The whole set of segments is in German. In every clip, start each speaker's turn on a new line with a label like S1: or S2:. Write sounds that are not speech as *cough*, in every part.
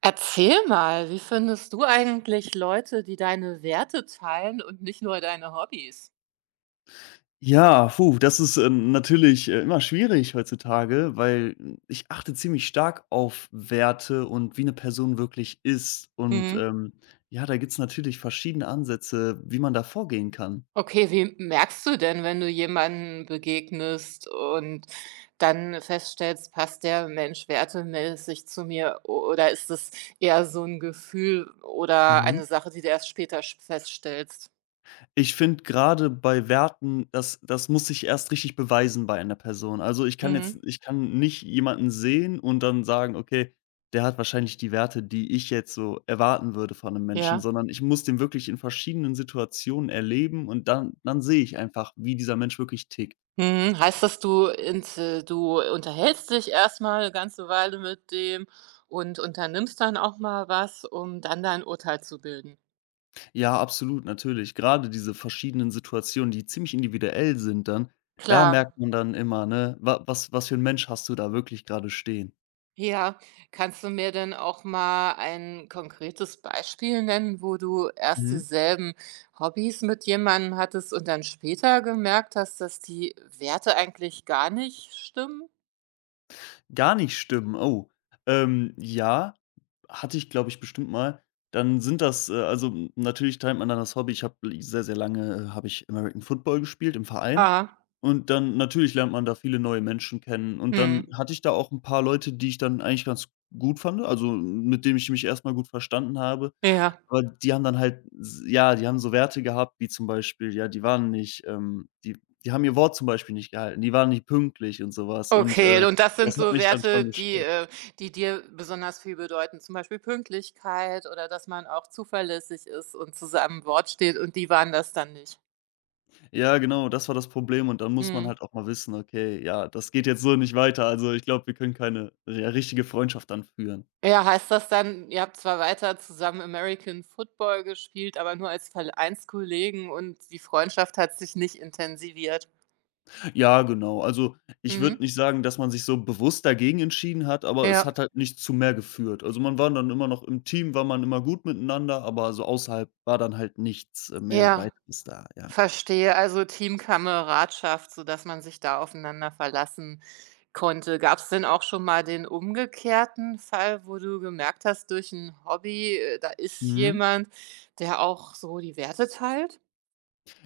S1: Erzähl mal, wie findest du eigentlich Leute, die deine Werte teilen und nicht nur deine Hobbys?
S2: Ja, puh, das ist, natürlich, immer schwierig heutzutage, weil, ich achte ziemlich stark auf Werte und wie eine Person wirklich ist. Und,
S1: Mhm.
S2: ähm, ja, da gibt's natürlich verschiedene Ansätze, wie man da vorgehen kann.
S1: Okay, wie merkst du denn, wenn du jemanden begegnest und dann feststellst, passt der Mensch wertemäßig zu mir oder ist es eher so ein Gefühl oder
S2: Mhm.
S1: eine Sache, die du erst später feststellst?
S2: Ich finde gerade bei Werten, das muss sich erst richtig beweisen bei einer Person. Also,
S1: Mhm.
S2: ich kann nicht jemanden sehen und dann sagen: „Okay, der hat wahrscheinlich die Werte, die ich jetzt so erwarten würde von einem Menschen“,
S1: Ja.
S2: sondern ich muss den wirklich in verschiedenen Situationen erleben und dann sehe ich einfach, wie dieser Mensch wirklich tickt.
S1: Mhm. Heißt das, du unterhältst dich erst mal 'ne ganze Weile mit dem und unternimmst dann auch mal was, um dann dein Urteil zu bilden?
S2: Ja, absolut, natürlich. Gerade diese verschiedenen Situationen, die ziemlich individuell sind dann, da merkt
S1: Klar.
S2: man dann immer, ne, wa was was für ein Mensch hast du da wirklich gerade stehen.
S1: Ja. Kannst du mir denn auch mal ein konkretes Beispiel nennen, wo du erst
S2: Mhm.
S1: dieselben Hobbys mit jemandem hattest und dann später gemerkt hast, dass die Werte eigentlich gar nicht stimmen?
S2: Gar nicht stimmen, oh. Ja, hatte ich, glaube ich, bestimmt mal. Dann sind das, also, n natürlich teilt man dann das Hobby. Ich habe sehr, sehr lange, habe ich American Football gespielt im Verein
S1: Ah.
S2: und dann natürlich lernt man da viele neue Menschen kennen und
S1: Hm.
S2: dann hatte ich da auch ein paar Leute, die ich dann eigentlich ganz gut fand, also, mit denen ich mich erst mal gut verstanden habe.
S1: Ja.
S2: Aber die haben dann halt s ja, die haben so Werte gehabt, wie zum Beispiel, ja, die waren nicht, die die haben ihr Wort zum Beispiel nicht gehalten, die waren nicht pünktlich und sowas und,
S1: Okay,
S2: äh,
S1: und das sind
S2: das hat
S1: so
S2: mich dann
S1: Werte,
S2: schon
S1: die,
S2: gestört.
S1: die dir besonders viel bedeuten, zum Beispiel Pünktlichkeit oder dass man auch zuverlässig ist und zu seinem Wort steht und die waren das dann nicht?
S2: Ja, genau, das war das Problem und dann muss man
S1: Mhm.
S2: halt auch mal wissen: „Okay, ja, das geht jetzt so nicht weiter. Also, ich glaube, wir können keine, ja, richtige Freundschaft dann führen.“
S1: Ja, heißt das dann, ihr habt zwar weiter zusammen American Football gespielt, aber nur als Vereinskollegen und die Freundschaft hat sich nicht intensiviert?
S2: Ja, genau. Also, ich würde
S1: Mhm.
S2: nicht sagen, dass man sich so bewusst dagegen entschieden hat, aber es hat
S1: Ja,
S2: halt nicht zu mehr geführt. Also, man war dann immer noch im Team war man immer gut miteinander, aber so außerhalb war dann halt nichts, mehr
S1: ja.
S2: Weiteres da, ja.
S1: Verstehe, also Teamkameradschaft, sodass man sich da aufeinander verlassen konnte. Gab es denn auch schon mal den umgekehrten Fall, wo du gemerkt hast, durch ein Hobby, da ist
S2: Mhm.
S1: jemand, der auch so die Werte teilt?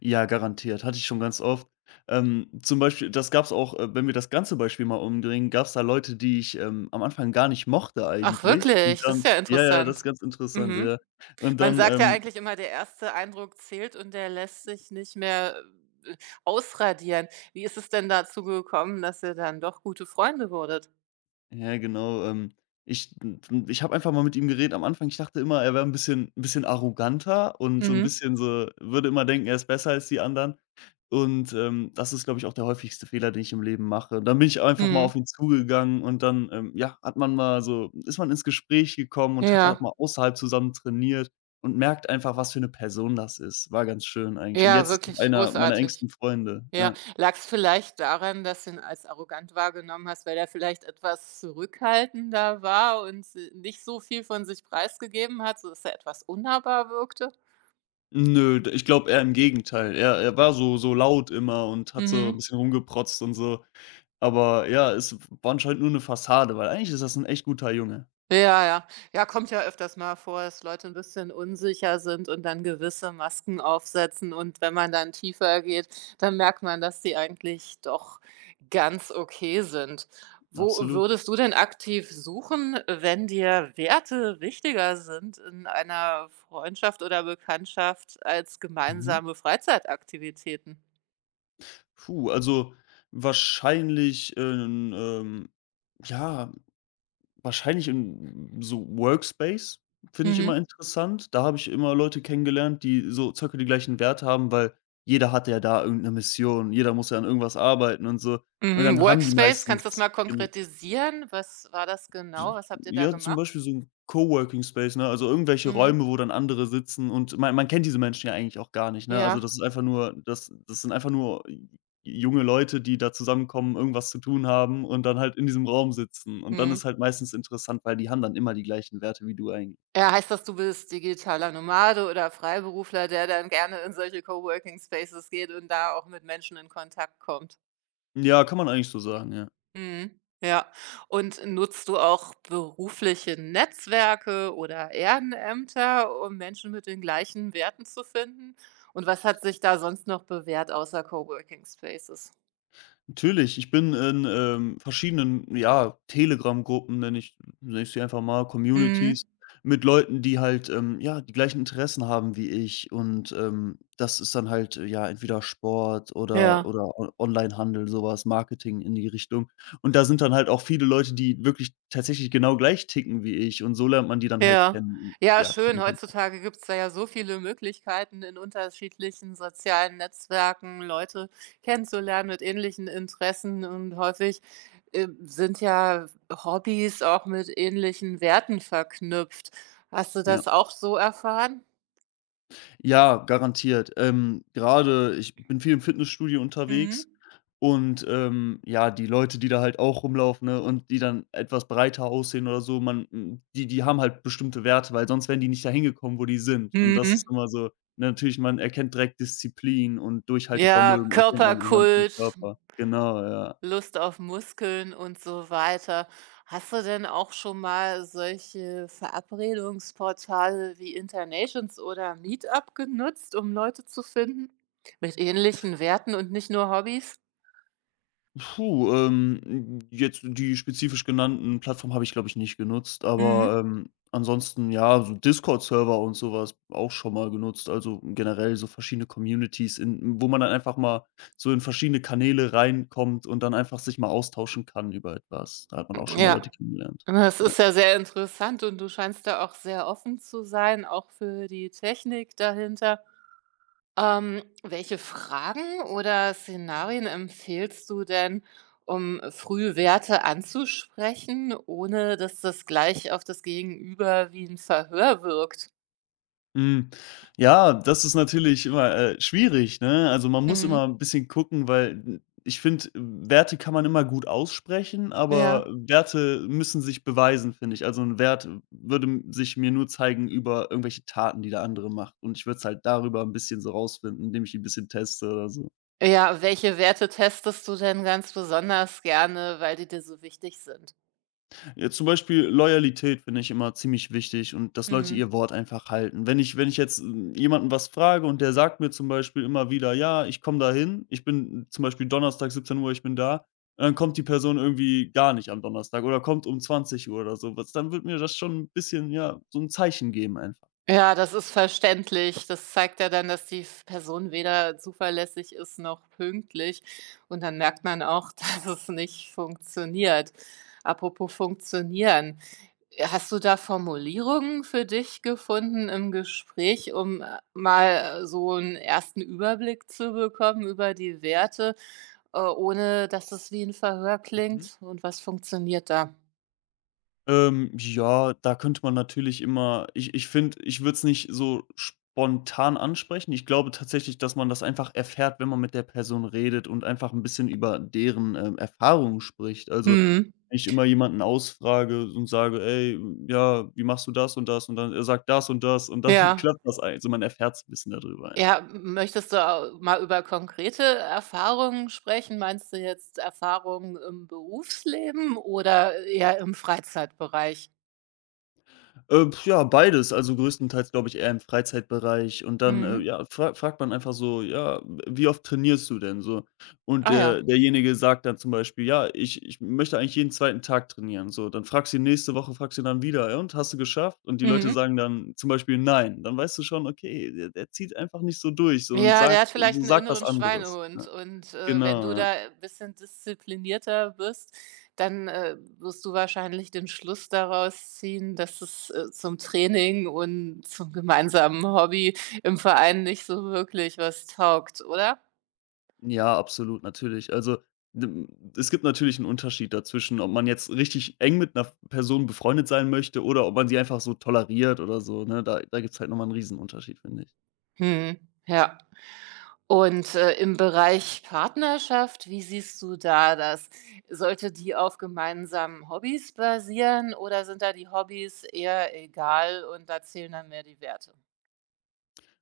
S2: Ja, garantiert, hatte ich schon ganz oft. Zum Beispiel das gab's auch, wenn wir das ganze Beispiel mal umdrehen, gab's da Leute, die ich, am Anfang gar nicht mochte
S1: Ach
S2: eigentlich und
S1: wirklich? Das ist
S2: dann
S1: ja
S2: ja, ja, das
S1: interessant.
S2: ist ganz interessant,
S1: Mhm.
S2: ja. Und
S1: Man
S2: dann,
S1: sagt ja
S2: ähm.
S1: eigentlich immer, der erste Eindruck zählt und der lässt sich nicht mehr, äh, ausradieren. Wie ist es denn dazu gekommen, dass ihr dann doch gute Freunde wurdet?
S2: Ja, genau. Ähm, ich hm, ich habe einfach mal mit ihm geredet am Anfang. Ich dachte immer, er wäre ein bisschen arroganter und so ein
S1: Mhm.
S2: bisschen, so würde immer denken, er ist besser als die anderen. Und, das ist, glaube ich, auch der häufigste Fehler, den ich im Leben mache. Dann bin ich einfach mal auf
S1: Mhm.
S2: ihn zugegangen und dann, ja, hat man mal so ist man ins Gespräch gekommen und hat auch
S1: Ja.
S2: mal außerhalb zusammen trainiert und merkt einfach, was für eine Person das ist. War ganz schön eigentlich. Und
S1: Ja,
S2: jetzt ist es
S1: wirklich
S2: einer meiner
S1: großartig.
S2: engsten Freunde,
S1: Ja,
S2: ja.
S1: lag es vielleicht daran, dass du ihn als arrogant wahrgenommen hast, weil er vielleicht etwas zurückhaltender war und, nicht so viel von sich preisgegeben hat, sodass er etwas unnahbar wirkte?
S2: Nö, d ich glaube eher im Gegenteil. Er war so laut immer und hat so ein
S1: Mhm.
S2: bisschen rumgeprotzt und so. Aber ja, es w war anscheinend nur eine Fassade, weil eigentlich ist das ein echt guter Junge.
S1: Ja, ja. Ja, kommt ja öfters mal vor, dass Leute ein bisschen unsicher sind und dann gewisse Masken aufsetzen. Und wenn man dann tiefer geht, dann merkt man, dass die eigentlich doch ganz okay sind. Wo
S2: Absolut.
S1: würdest du denn aktiv suchen, wenn dir Werte wichtiger sind in einer Freundschaft oder Bekanntschaft als
S2: Mhm.
S1: gemeinsame Freizeitaktivitäten?
S2: Puh, also wahrscheinlich, ja, wahrscheinlich in so Workspace finde ich immer
S1: Mhm.
S2: interessant. Da habe ich immer Leute kennengelernt, die so circa die gleichen Werte haben, weil jeder hat ja da irgendeine Mission. Jeder muss ja an irgendwas arbeiten und so. Und
S1: Mhm.
S2: dann haben die
S1: Workspace, kannst du das
S2: meistens
S1: mal
S2: genau.
S1: konkretisieren? Was war das genau? Was habt ihr da
S2: Ja, zum
S1: gemacht?
S2: Beispiel so ein Coworking Space, ne? Also, irgendwelche
S1: Mhm.
S2: Räume, wo dann andere sitzen und man kennt diese Menschen ja eigentlich auch gar nicht, ne? Also,
S1: Ja.
S2: das sind einfach nur junge Leute, die da zusammenkommen, irgendwas zu tun haben und dann halt in diesem Raum sitzen. Und dann ist
S1: Mhm.
S2: halt meistens interessant, weil die haben dann immer die gleichen Werte wie du eigentlich.
S1: Ja, heißt das, du bist digitaler Nomade oder Freiberufler, der dann gerne in solche Coworking Spaces geht und da auch mit Menschen in Kontakt kommt?
S2: Ja, kann man eigentlich so sagen, ja.
S1: Mhm. Ja. Und nutzt du auch berufliche Netzwerke oder Ehrenämter, um Menschen mit den gleichen Werten zu finden? Und was hat sich da sonst noch bewährt außer Coworking Spaces?
S2: Natürlich, ich bin in, verschiedenen, ja, Telegram-Gruppen, nenne ich sie einfach mal,
S1: Mhm.
S2: Communities mit Leuten, die halt, ja, die gleichen Interessen haben wie ich und das ist dann halt, ja, entweder Sport
S1: Ja.
S2: oder On Onlinehandel, sowas, Marketing in die Richtung. Und da sind dann halt auch viele Leute, die wirklich tatsächlich genau gleich ticken wie ich und so lernt man die dann halt
S1: Ja.
S2: kennen.
S1: Ja,
S2: Ja,
S1: schön.
S2: guten Kontakt,
S1: Heutzutage gibt's da ja so viele Möglichkeiten, in unterschiedlichen sozialen Netzwerken Leute kennenzulernen mit ähnlichen Interessen und häufig, sind ja Hobbys auch mit ähnlichen Werten verknüpft. Hast du
S2: ja.
S1: das auch so erfahren?
S2: Ja, garantiert. Grade ich bin viel im Fitnessstudio unterwegs
S1: Mhm.
S2: und ja, die Leute, die da halt auch rumlaufen, ne, und die dann etwas breiter aussehen oder so, die die haben halt bestimmte Werte, weil sonst wären die nicht dahin gekommen, wo die sind. Und das
S1: Mhm.
S2: ist immer so, ne, natürlich, man erkennt direkt Disziplin und
S1: Ja,
S2: Durchhaltevermögen erkennt man anhand dem
S1: Körperkult.
S2: Körper. Genau, ja.
S1: Lust auf Muskeln und so weiter. Hast du denn auch schon mal solche Verabredungsportale wie Internations oder Meetup genutzt, um Leute zu finden mit ähnlichen Werten und nicht nur Hobbys?
S2: Puh, jetzt die spezifisch genannten Plattformen habe ich, glaube ich, nicht genutzt, aber,
S1: Mhm.
S2: ansonsten, ja, so Discord-Server und sowas auch schon mal genutzt. Also, generell so verschiedene Communities, in wo man dann einfach mal so in verschiedene Kanäle reinkommt und dann einfach sich mal austauschen kann über etwas. Da hat man auch schon mal Leute
S1: Ja,
S2: kennengelernt.
S1: das
S2: Ja.
S1: ist ja sehr interessant und du scheinst da auch sehr offen zu sein, auch für die Technik dahinter. Welche Fragen oder Szenarien empfiehlst du denn, um früh Werte anzusprechen, ohne dass das gleich auf das Gegenüber wie ein Verhör wirkt?
S2: Hm, ja, das ist natürlich immer, schwierig, ne? Also, man muss
S1: Mhm.
S2: immer ein bisschen gucken, weil n ich finde, Werte kann man immer gut aussprechen, aber
S1: Ja.
S2: Werte müssen sich beweisen, finde ich. Also, ein Wert würde m sich mir nur zeigen über irgendwelche Taten, die der andere macht und ich würde es halt darüber ein bisschen so rausfinden, indem ich ihn ein bisschen teste oder so.
S1: Ja, welche Werte testest du denn ganz besonders gerne, weil die dir so wichtig sind?
S2: Ja, zum Beispiel Loyalität finde ich immer ziemlich wichtig und dass Leute
S1: Mhm.
S2: ihr Wort einfach halten. Wenn ich jetzt, jemanden was frage und der sagt mir zum Beispiel immer wieder: „Ja, ich komme dahin, ich bin zum Beispiel Donnerstag 17 Uhr, ich bin da.“ Und dann kommt die Person irgendwie gar nicht am Donnerstag oder kommt um 20 Uhr oder so was, dann wird mir das schon ein bisschen, ja, so ein Zeichen geben einfach.
S1: Ja, das ist verständlich. Das zeigt ja dann, dass die f Person weder zuverlässig ist noch pünktlich. Und dann merkt man auch, *laughs* dass es nicht funktioniert. Apropos funktionieren. Hast du da Formulierungen für dich gefunden im Gespräch, um, mal so einen ersten Überblick zu bekommen über die Werte, ohne dass es wie ein Verhör klingt? Und was funktioniert da?
S2: Ja, da könnte man natürlich immer ich finde, ich würde es nicht so spontan ansprechen. Ich glaube tatsächlich, dass man das einfach erfährt, wenn man mit der Person redet und einfach ein bisschen über deren, Erfahrungen spricht. Also,
S1: Mhm.
S2: wenn ich immer jemanden ausfrage und sage: „Ey, ja, wie machst du das und das?“ Und dann er sagt das und das und dann *laughs*
S1: Ja.
S2: klappt das eigentlich. Also, man erfährt's ein bisschen darüber, ja.
S1: Ja, m möchtest du au mal über konkrete Erfahrungen sprechen? Meinst du jetzt Erfahrungen im Berufsleben oder eher im Freizeitbereich?
S2: Ja, beides, also größtenteils, glaube ich, eher im Freizeitbereich und dann,
S1: Mhm.
S2: ja, fragt man einfach so: „Ja, wie oft trainierst du denn so?“ Und
S1: Ah ja.
S2: der derjenige sagt dann zum Beispiel: „Ja, ich möchte eigentlich jeden zweiten Tag trainieren.“ So, dann fragst du ihn nächste Woche fragst du ihn dann wieder: „Ja und, hast du geschafft?“ Und die Leute
S1: Mhm.
S2: sagen dann zum Beispiel: „Nein.“ Dann weißt du schon, okay, der zieht einfach nicht so durch so und
S1: Ja, der
S2: sagt
S1: hat vielleicht einen
S2: sagt was
S1: inneren
S2: anderes,
S1: Schweinehund
S2: ne?
S1: und, wenn
S2: Genau,
S1: du
S2: ja.
S1: da ein bisschen disziplinierter bist, dann, wirst du wahrscheinlich den Schluss daraus ziehen, dass es, zum Training und zum gemeinsamen Hobby im Verein nicht so wirklich was taugt, oder?
S2: Ja, absolut, natürlich. Also, d es gibt natürlich einen Unterschied dazwischen, ob man jetzt richtig eng mit einer Person befreundet sein möchte oder ob man sie einfach so toleriert oder so, ne? Da gibt's halt noch mal 'n Riesenunterschied, finde ich.
S1: Mhm. Ja. Und, im Bereich Partnerschaft, wie siehst du da das? Sollte die auf gemeinsamen Hobbys basieren oder sind da die Hobbys eher egal und da zählen dann mehr die Werte?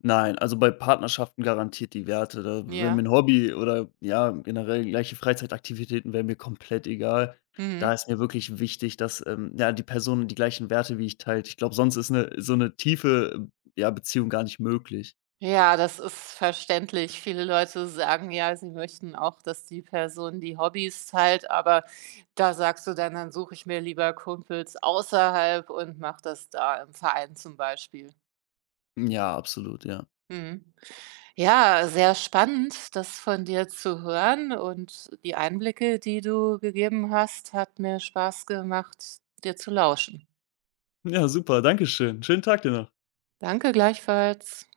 S2: Nein, also, bei Partnerschaften garantiert die Werte. Da wäre
S1: Ja,
S2: mir 'n Hobby oder, ja, generell gleiche Freizeitaktivitäten wären mir komplett egal. Da
S1: mhm.
S2: ist mir wirklich wichtig, dass, ja, die Person die gleichen Werte wie ich teilt. Ich glaube, sonst ist eine tiefe, ja, Beziehung gar nicht möglich.
S1: Ja, das ist verständlich. Viele Leute sagen ja, sie möchten auch, dass die Person die Hobbys teilt, aber da sagst du dann: „Dann suche ich mir lieber Kumpels außerhalb und mache das da im Verein zum Beispiel.“
S2: Ja, absolut, ja.
S1: Mhm. Ja, sehr spannend, das von dir zu hören und die Einblicke, die du gegeben hast, hat mir Spaß gemacht, dir zu lauschen.
S2: Ja, super, danke schön. Schönen Tag dir noch.
S1: Danke gleichfalls.